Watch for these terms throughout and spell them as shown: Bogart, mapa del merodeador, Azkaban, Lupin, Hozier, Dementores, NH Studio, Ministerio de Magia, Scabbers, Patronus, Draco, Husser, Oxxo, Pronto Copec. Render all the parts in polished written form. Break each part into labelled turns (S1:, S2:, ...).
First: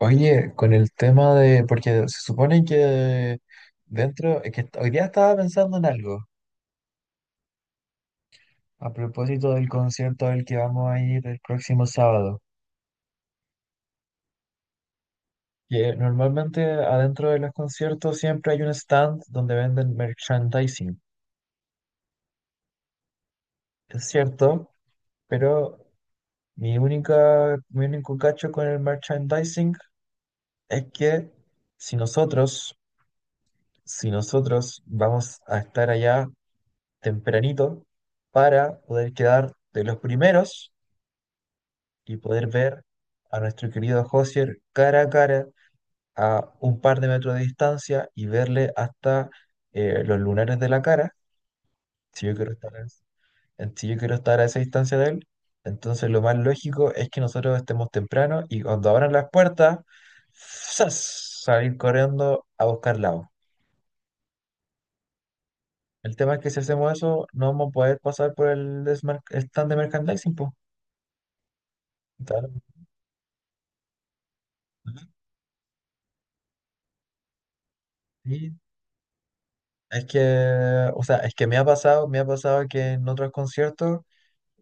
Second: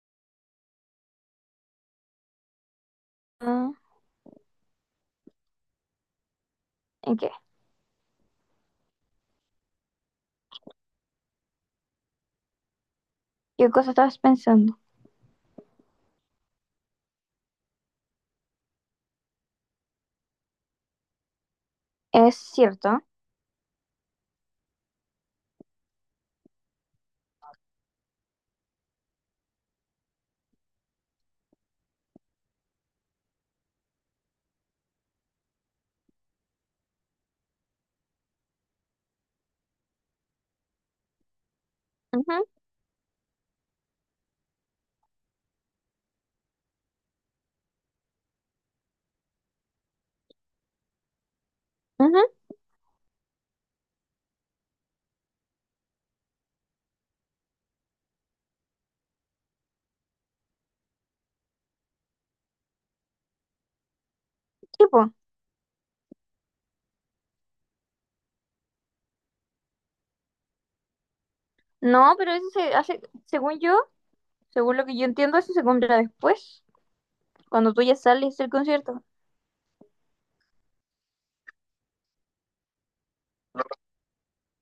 S1: Oye, con el tema de, porque se supone que
S2: Mm.
S1: dentro, es que hoy día estaba pensando en algo
S2: ¿En qué?
S1: a propósito del concierto al que vamos a ir el próximo sábado.
S2: ¿Qué cosa estabas pensando?
S1: Que normalmente adentro de los conciertos siempre hay un stand donde venden merchandising.
S2: Es cierto.
S1: Es cierto, pero mi único cacho con el merchandising es que si nosotros, si nosotros vamos a estar allá tempranito para poder quedar de los primeros y
S2: Ujú.
S1: poder ver a nuestro querido Hosier cara a cara a un par de metros de distancia y verle hasta los lunares de la cara.
S2: Ujú.
S1: Si yo quiero estar a, Si yo quiero estar a esa distancia de él, entonces lo más lógico es que nosotros estemos temprano y cuando abran las puertas, ¡zas!, salir corriendo a buscar lado.
S2: Tipo.
S1: El tema es que si hacemos eso, no vamos a poder pasar por el stand de merchandising, po.
S2: No, pero eso
S1: Claro.
S2: se hace, según yo, según lo que yo entiendo, eso se compra después, cuando tú ya sales del
S1: Sí,
S2: concierto,
S1: es que, o sea, es que me ha pasado que en otros conciertos,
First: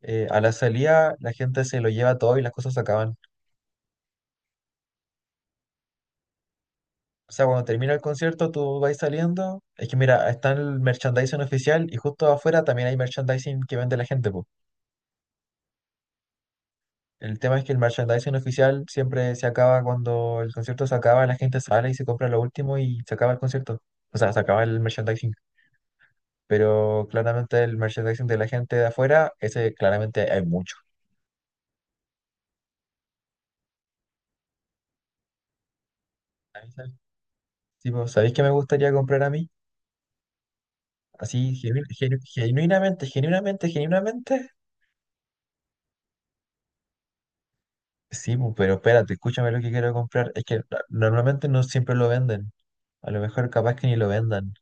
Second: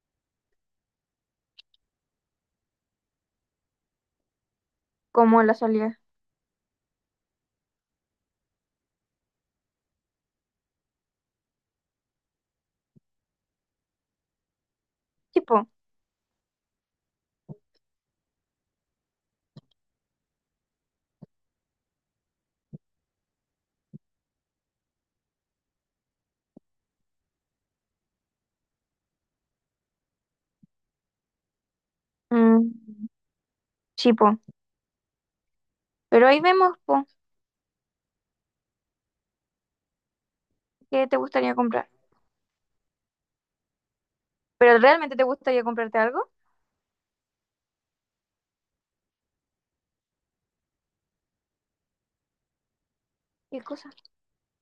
S1: a la salida la gente se lo lleva todo y las cosas se acaban.
S2: como la salida.
S1: O sea, cuando termina el concierto, tú vas saliendo. Es que mira, está el merchandising oficial y justo afuera también hay merchandising que vende la gente, po.
S2: Tipo.
S1: El tema es que el merchandising oficial siempre se acaba cuando el concierto se acaba, la gente sale y se compra lo último y se acaba el concierto. O sea, se acaba el merchandising. Pero claramente el merchandising de la gente de afuera, ese claramente hay mucho.
S2: Mm, sí, po. Pero ahí vemos, po,
S1: Sí, pues, ¿sabéis qué me gustaría comprar a mí?
S2: qué te
S1: Así,
S2: gustaría comprar.
S1: genuinamente, genuinamente, genuinamente.
S2: ¿Pero realmente te gustaría comprarte algo?
S1: Sí, pues, pero espérate, escúchame lo que quiero comprar. Es que normalmente no siempre lo venden. A lo mejor
S2: ¿Qué
S1: capaz que
S2: cosa?
S1: ni lo vendan.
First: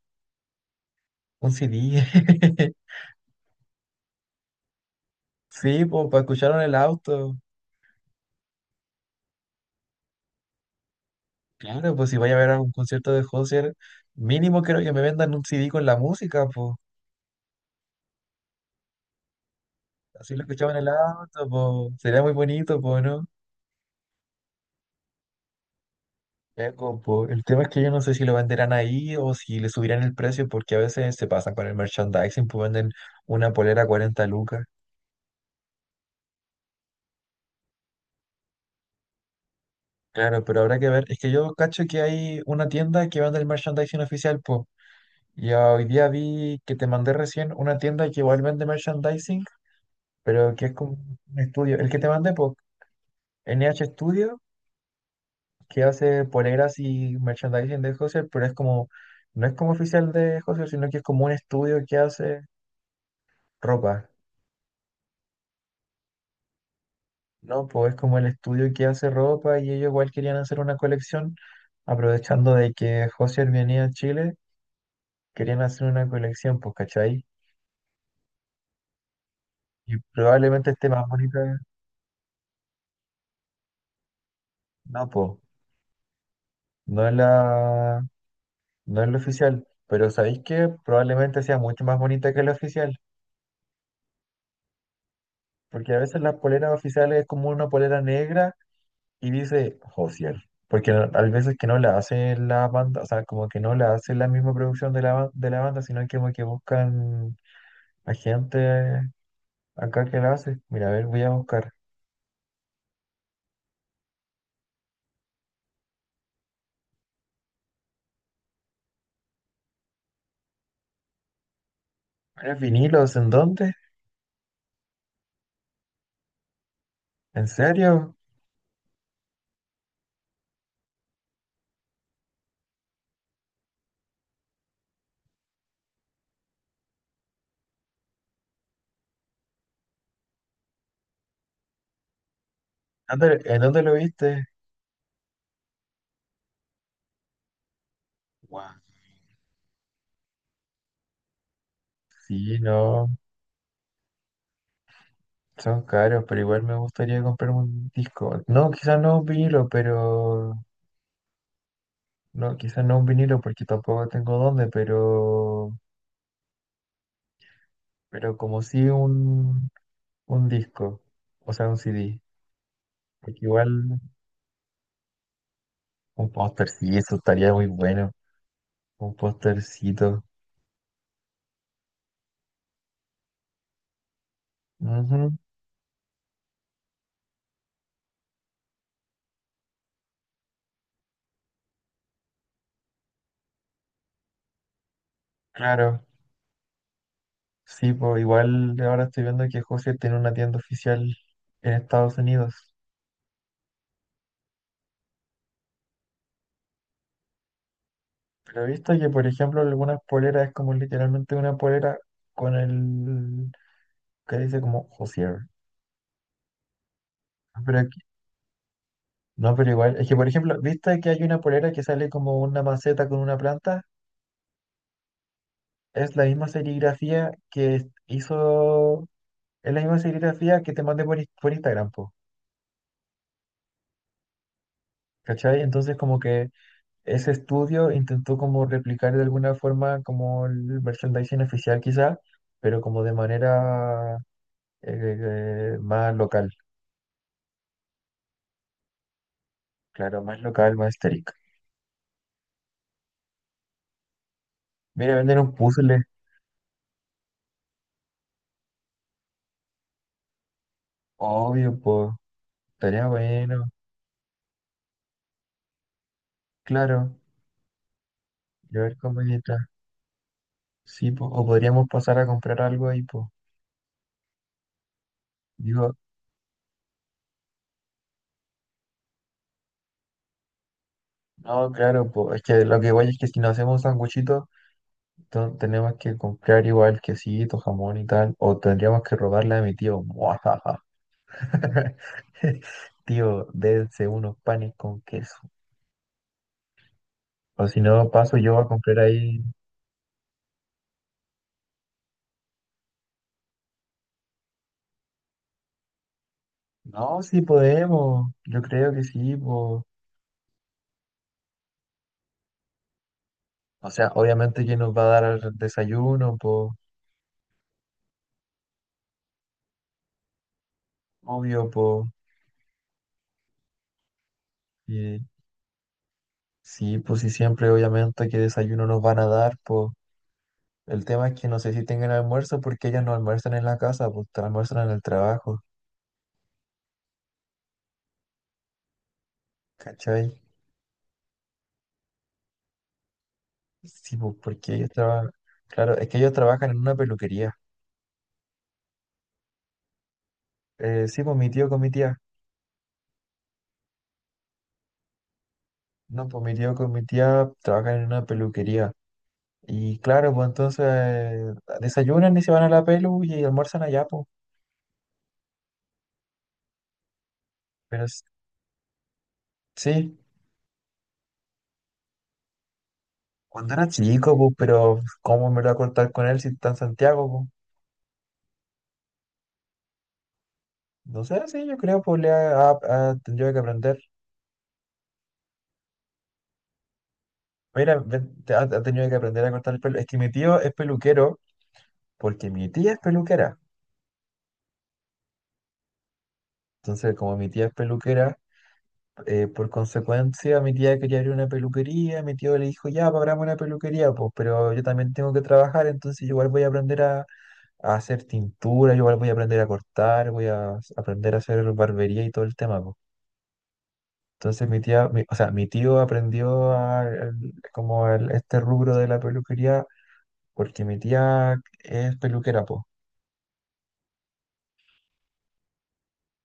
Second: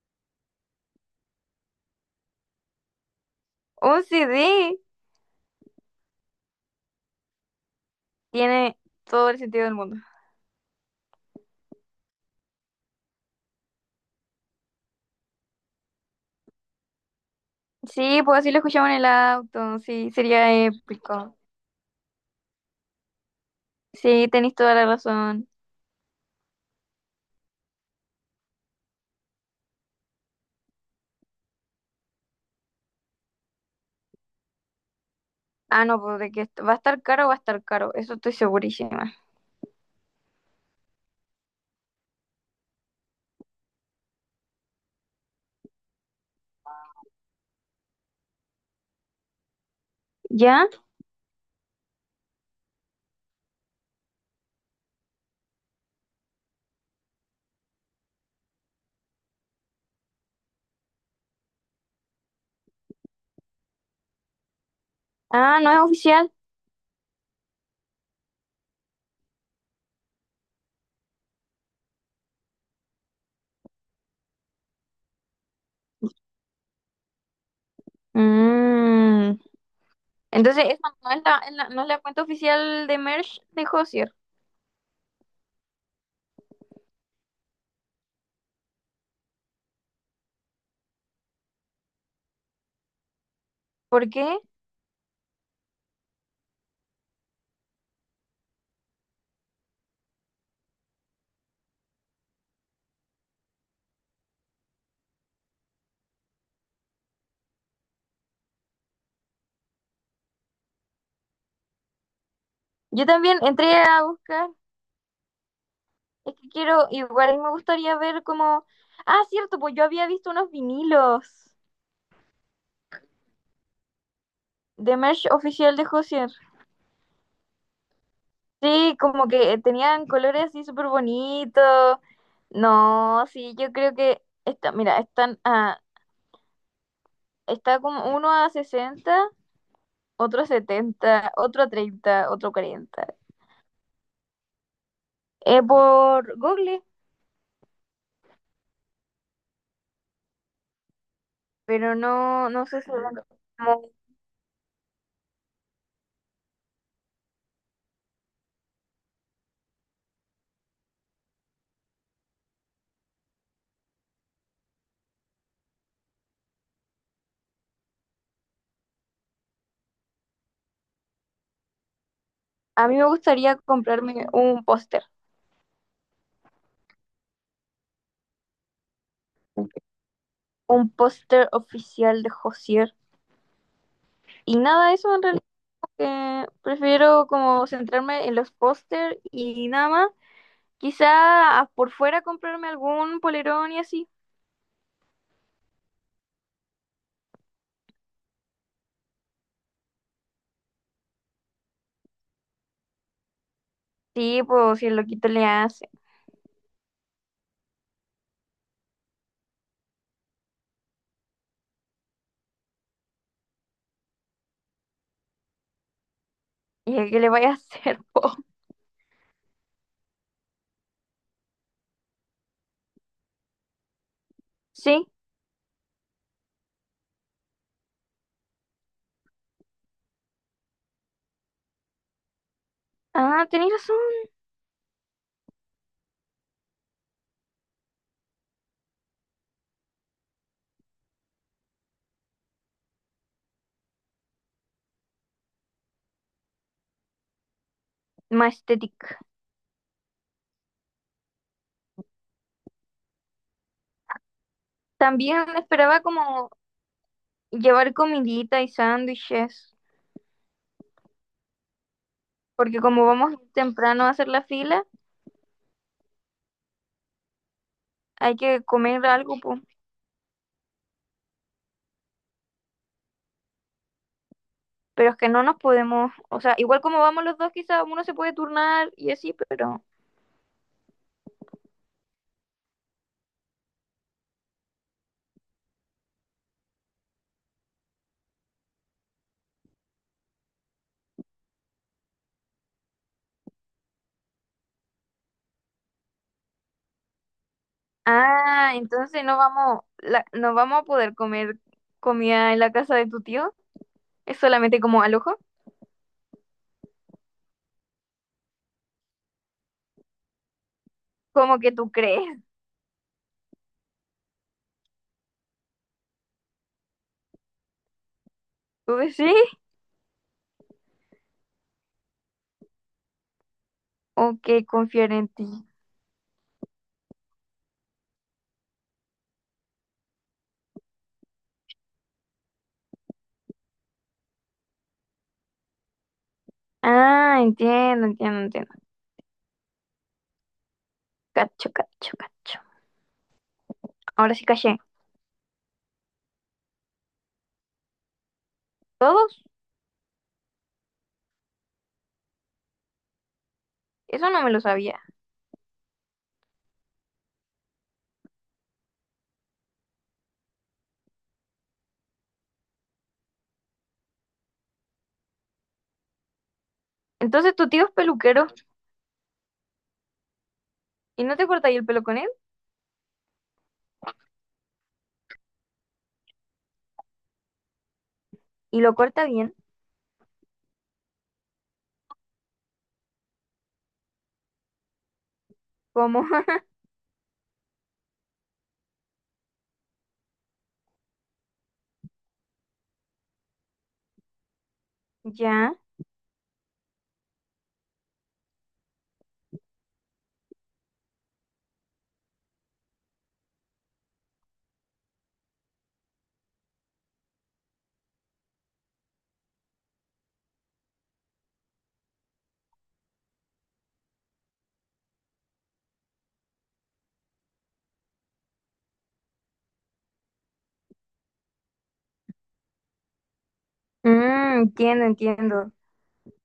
S1: Un CD.
S2: Un CD.
S1: Sí, pues, para escucharlo en el auto.
S2: Tiene todo el sentido del mundo.
S1: Claro, pues si vaya a ver algún concierto de Hozier, mínimo creo que me vendan un CD con la música, pues.
S2: Sí, pues así lo escuchamos en el auto. Sí,
S1: Así lo
S2: sería
S1: escuchaba en el
S2: épico.
S1: auto, pues. Sería muy bonito, pues, no.
S2: Sí, tenéis toda la razón.
S1: Ya, compo, el tema es que yo no sé si lo venderán ahí o si le subirán el precio porque a veces se pasan con el merchandising, pues venden una polera a 40 lucas.
S2: Ah, no, pues de que va a estar caro, va a estar caro, eso estoy segurísima.
S1: Claro, pero habrá que ver. Es que yo cacho que hay una tienda que vende el merchandising oficial, pues. Y hoy día vi que te mandé recién una tienda que igual vende merchandising, pero que
S2: ¿Ya?
S1: es como un estudio. El que te mandé, pues, NH Studio, que hace poleras y merchandising de Husser, pero es como, no es como oficial de Husser, sino que es como un estudio que hace ropa.
S2: Ah, no es oficial.
S1: No, pues es como el estudio que hace ropa y ellos igual querían hacer una colección, aprovechando de que Josier venía a Chile, querían hacer una colección, pues, ¿cachai?
S2: Mm.
S1: Y
S2: Entonces,
S1: probablemente
S2: eso
S1: esté más
S2: no es la,
S1: bonita.
S2: no es la cuenta oficial de merch de Hozier.
S1: No, pues, no es la, no es la oficial, pero ¿sabéis que probablemente sea mucho más bonita que la oficial,
S2: ¿Por qué?
S1: porque a veces las poleras oficiales es como una polera negra y dice Josier, porque a veces que no la hace la banda, o sea, como que no la hace la misma producción de de la banda, sino que como que buscan hay gente acá que la hace. Mira, a ver, voy a buscar.
S2: Yo también entré a buscar, es que quiero, igual me gustaría ver como... Ah, cierto, pues yo había visto unos vinilos
S1: ¿Eres vinilos? ¿En dónde?
S2: de merch oficial de Hozier.
S1: ¿En serio?
S2: Sí, como que tenían colores así súper bonitos. No, sí, yo creo que... Esta, mira, están a. Está como uno a sesenta, otro a 70, otro a 30, otro a 40.
S1: ¿En dónde lo viste?
S2: Es por Google,
S1: Wow.
S2: pero no,
S1: Sí,
S2: no sé si...
S1: no.
S2: como-.
S1: Son caros, pero igual me gustaría comprar un disco. No, quizás no un vinilo, pero... No, quizás no un vinilo porque tampoco tengo dónde, pero... Pero como sí un disco. O sea, un CD.
S2: A mí me
S1: Porque
S2: gustaría
S1: igual
S2: comprarme
S1: un póster, sí, eso estaría muy bueno. Un póstercito.
S2: un póster oficial de Josier. Y nada, de eso en
S1: Ujú.
S2: realidad que prefiero como centrarme en los póster y nada más. Quizá por fuera comprarme algún polerón y así.
S1: Claro. Sí, pues igual ahora estoy viendo que José tiene una tienda oficial en Estados Unidos.
S2: Sí, pues si el loquito le hace.
S1: Pero he visto que, por ejemplo, algunas poleras es como literalmente una polera con el que dice como Josier.
S2: ¿Y a qué le vaya a
S1: No,
S2: hacer, po?
S1: no, pero igual, es que, por ejemplo, ¿viste que hay una polera que sale como una maceta con una planta?
S2: Sí.
S1: Es la misma serigrafía que es- hizo, es la misma serigrafía que te mandé por, por Instagram, po,
S2: Ah, tenéis razón.
S1: ¿cachai? Entonces como que ese estudio intentó como replicar de alguna forma como el merchandising oficial quizá, pero como de manera eh, más local,
S2: Majestic.
S1: claro, más local, más estética. Mira, vender
S2: También
S1: un
S2: esperaba
S1: puzzle,
S2: como llevar comidita y sándwiches,
S1: obvio, pues,
S2: porque como
S1: estaría
S2: vamos
S1: bueno,
S2: temprano a hacer la fila,
S1: claro,
S2: hay que
S1: llevar
S2: comer algo,
S1: comidita,
S2: po.
S1: sí, po, o podríamos pasar a comprar algo ahí, pues.
S2: Pero es que no nos
S1: Digo,
S2: podemos, o sea, igual como vamos los dos, quizás uno se puede turnar y así, pero...
S1: no, claro, pues, es que lo que voy es que si nos hacemos un sanguchito, tenemos que comprar igual quesito, jamón y tal, o tendríamos que robarle a mi tío. Tío, dense unos panes con queso. O si no, paso yo a
S2: Ah,
S1: comprar
S2: entonces no
S1: ahí.
S2: vamos, no vamos a poder comer comida en la casa de tu tío, es solamente como al ojo,
S1: No, sí podemos. Yo creo que sí, po.
S2: como que tú crees,
S1: O sea, obviamente que nos va a dar el desayuno, po.
S2: tú decís,
S1: Obvio, po.
S2: o que confiar
S1: Y
S2: en ti.
S1: sí, pues sí, siempre, obviamente, que desayuno nos van a dar, po. El tema es que no sé si tengan almuerzo porque ellas no almuerzan en la casa, pues almuerzan en el trabajo.
S2: Ah, entiendo, entiendo, entiendo.
S1: ¿Cachai?
S2: Cacho, cacho, cacho.
S1: Sí, pues
S2: Ahora sí
S1: porque
S2: caché.
S1: ellos trabajan. Claro, es que ellos trabajan en una peluquería.
S2: ¿Todos?
S1: Sí, pues mi tío con mi tía.
S2: Eso no me lo sabía.
S1: No, pues mi tío con mi tía trabajan en una peluquería. Y claro, pues entonces desayunan y se van a la pelu y almuerzan allá, pues.
S2: Entonces tu tío es
S1: Pero s-
S2: peluquero
S1: sí,
S2: y no te corta ahí el pelo con él
S1: cuando era chico, pues, pero ¿cómo me lo voy a cortar con él si está en Santiago, pues?
S2: y lo corta bien.
S1: No sé, sí, yo creo, pues, ha tenido que aprender.
S2: ¿Cómo?
S1: Mira, ven, ha tenido que aprender a cortar el pelo. Es que mi tío es peluquero porque mi tía es peluquera.
S2: Ya.
S1: Entonces, como mi tía es peluquera, por consecuencia, mi tía quería abrir una peluquería, mi tío le dijo, ya, pues, abramos una peluquería, pues, pero yo también tengo que trabajar, entonces yo igual voy a a hacer tintura, yo igual voy a aprender a cortar, voy a aprender a hacer barbería y todo el tema, pues. Entonces o sea, mi tío aprendió como este rubro de la peluquería porque mi tía es peluquera, pues,
S2: Mm, entiendo, entiendo.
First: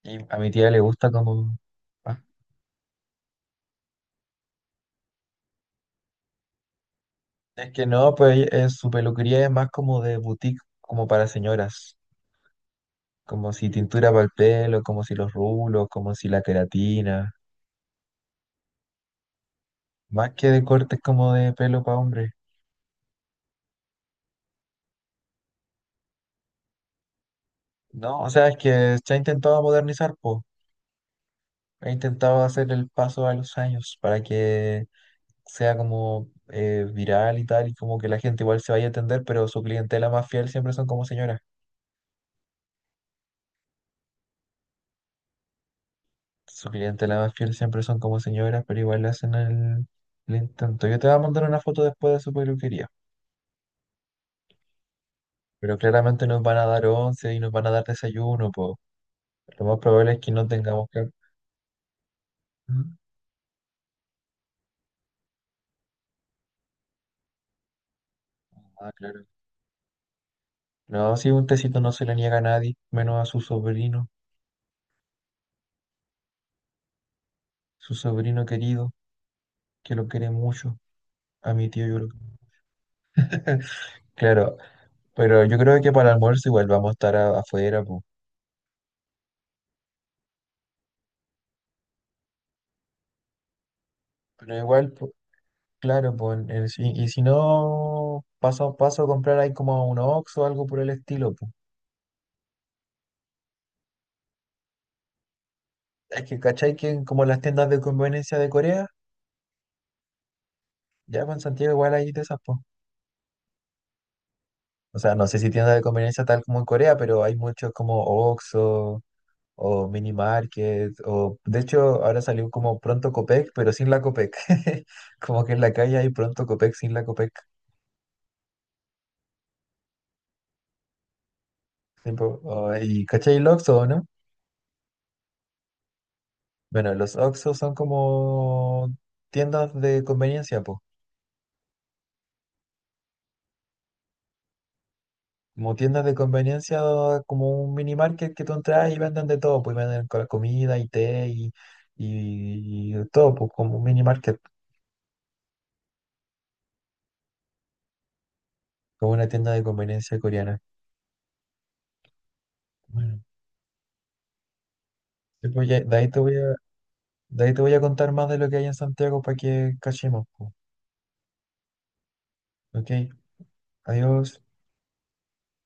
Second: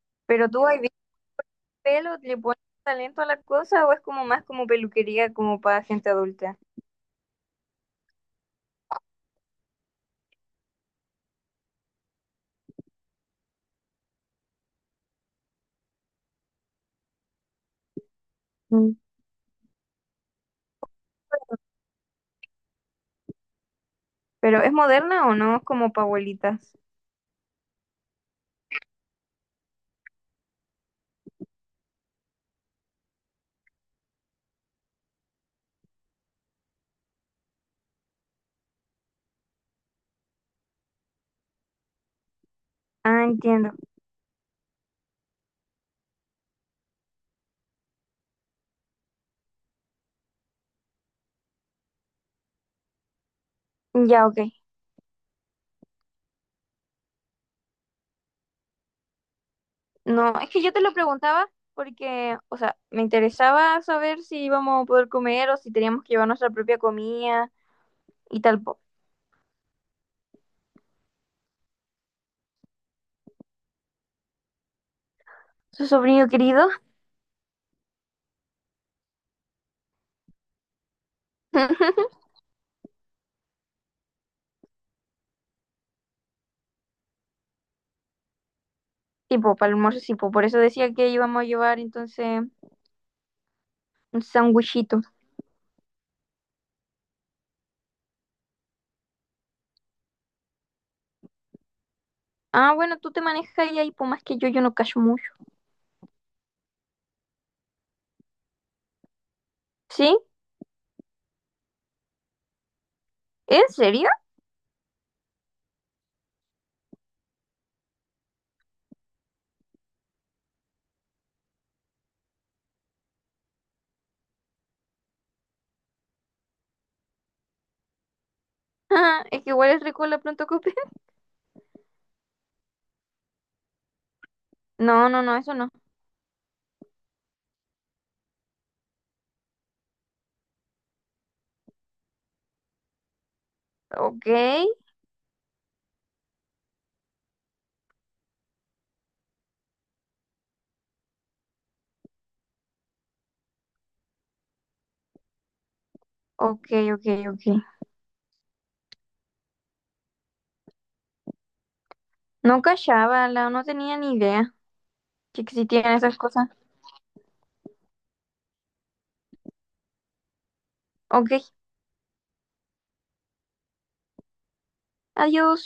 S1: y a
S2: Pero
S1: mi
S2: tú
S1: tía
S2: ahí
S1: le
S2: ves
S1: gusta como...
S2: pelo,
S1: ah,
S2: le pones talento a la cosa o es como más como peluquería como para gente adulta.
S1: es que no, pues su peluquería es más como de boutique, como para señoras. Como si tintura para el pelo, como si los rulos, como si la queratina.
S2: Mm.
S1: Más que de cortes como de pelo para hombre.
S2: Pero ¿es moderna o no? Es como para abuelitas.
S1: No, o sea, es que se ha intentado modernizar, po. Ha intentado hacer el paso a los años para que sea como viral y tal, y como que la gente igual se vaya a atender, pero su clientela más fiel siempre son como señoras.
S2: Ah, entiendo.
S1: Su clientela más fiel siempre son como señoras, pero igual le hacen el intento. Yo te voy a mandar una foto después de su peluquería.
S2: Ya, ok.
S1: Pero claramente nos van a dar once y nos van a dar desayuno, po. Lo más probable es que
S2: No,
S1: no
S2: es que yo te
S1: tengamos
S2: lo
S1: que...
S2: preguntaba porque, o sea,
S1: Ujú.
S2: me interesaba saber si íbamos a poder comer o si teníamos que llevar nuestra propia comida y tal, po.
S1: Ah, claro. No, si un tecito no se le niega a nadie, menos a
S2: Su sobrino querido.
S1: su sobrino querido, que lo quiere mucho. A mi tío yo lo... Claro, pero yo creo que para el almuerzo igual vamos a estar afuera, po.
S2: Tipo, para el almuerzo, sí, po. Por eso decía que íbamos a llevar entonces un
S1: Pero igual,
S2: sándwichito.
S1: po, claro, pues y si no, paso a comprar ahí como un Oxxo o algo por el estilo, po.
S2: Ah, bueno, tú te manejas ahí, ahí, pues más que yo no cacho mucho.
S1: Es que, ¿cachai? Que en como las tiendas de conveniencia de Corea,
S2: ¿Sí?
S1: ya con Santiago igual hay de esas, po.
S2: ¿En serio?
S1: O sea, no sé si tiendas de conveniencia tal como en Corea, pero hay muchos como Oxxo o Mini Market o de hecho ahora salió como Pronto Copec, pero sin la Copec. Como que en la calle hay Pronto Copec sin la Copec.
S2: Ah, es que igual es rico la pronto cope.
S1: Tipo, oh, y ¿cachai el Oxxo, no?
S2: No, no, no, eso no.
S1: Bueno, los Oxxo son como tiendas de conveniencia, pues.
S2: Ok,
S1: Como tiendas de conveniencia, como un mini market que tú entras y venden de todo, pues venden comida y té y todo, pues como un mini market,
S2: ok, ok, ok.
S1: como una tienda de conveniencia coreana.
S2: No
S1: Bueno,
S2: cachaba, la, no tenía ni idea que
S1: sí, pues
S2: existían
S1: de ahí
S2: esas
S1: te voy
S2: cosas.
S1: de ahí te voy a contar más de lo que hay en Santiago para que cachemos, pues.
S2: Ok,
S1: Ok, adiós.
S2: adiós.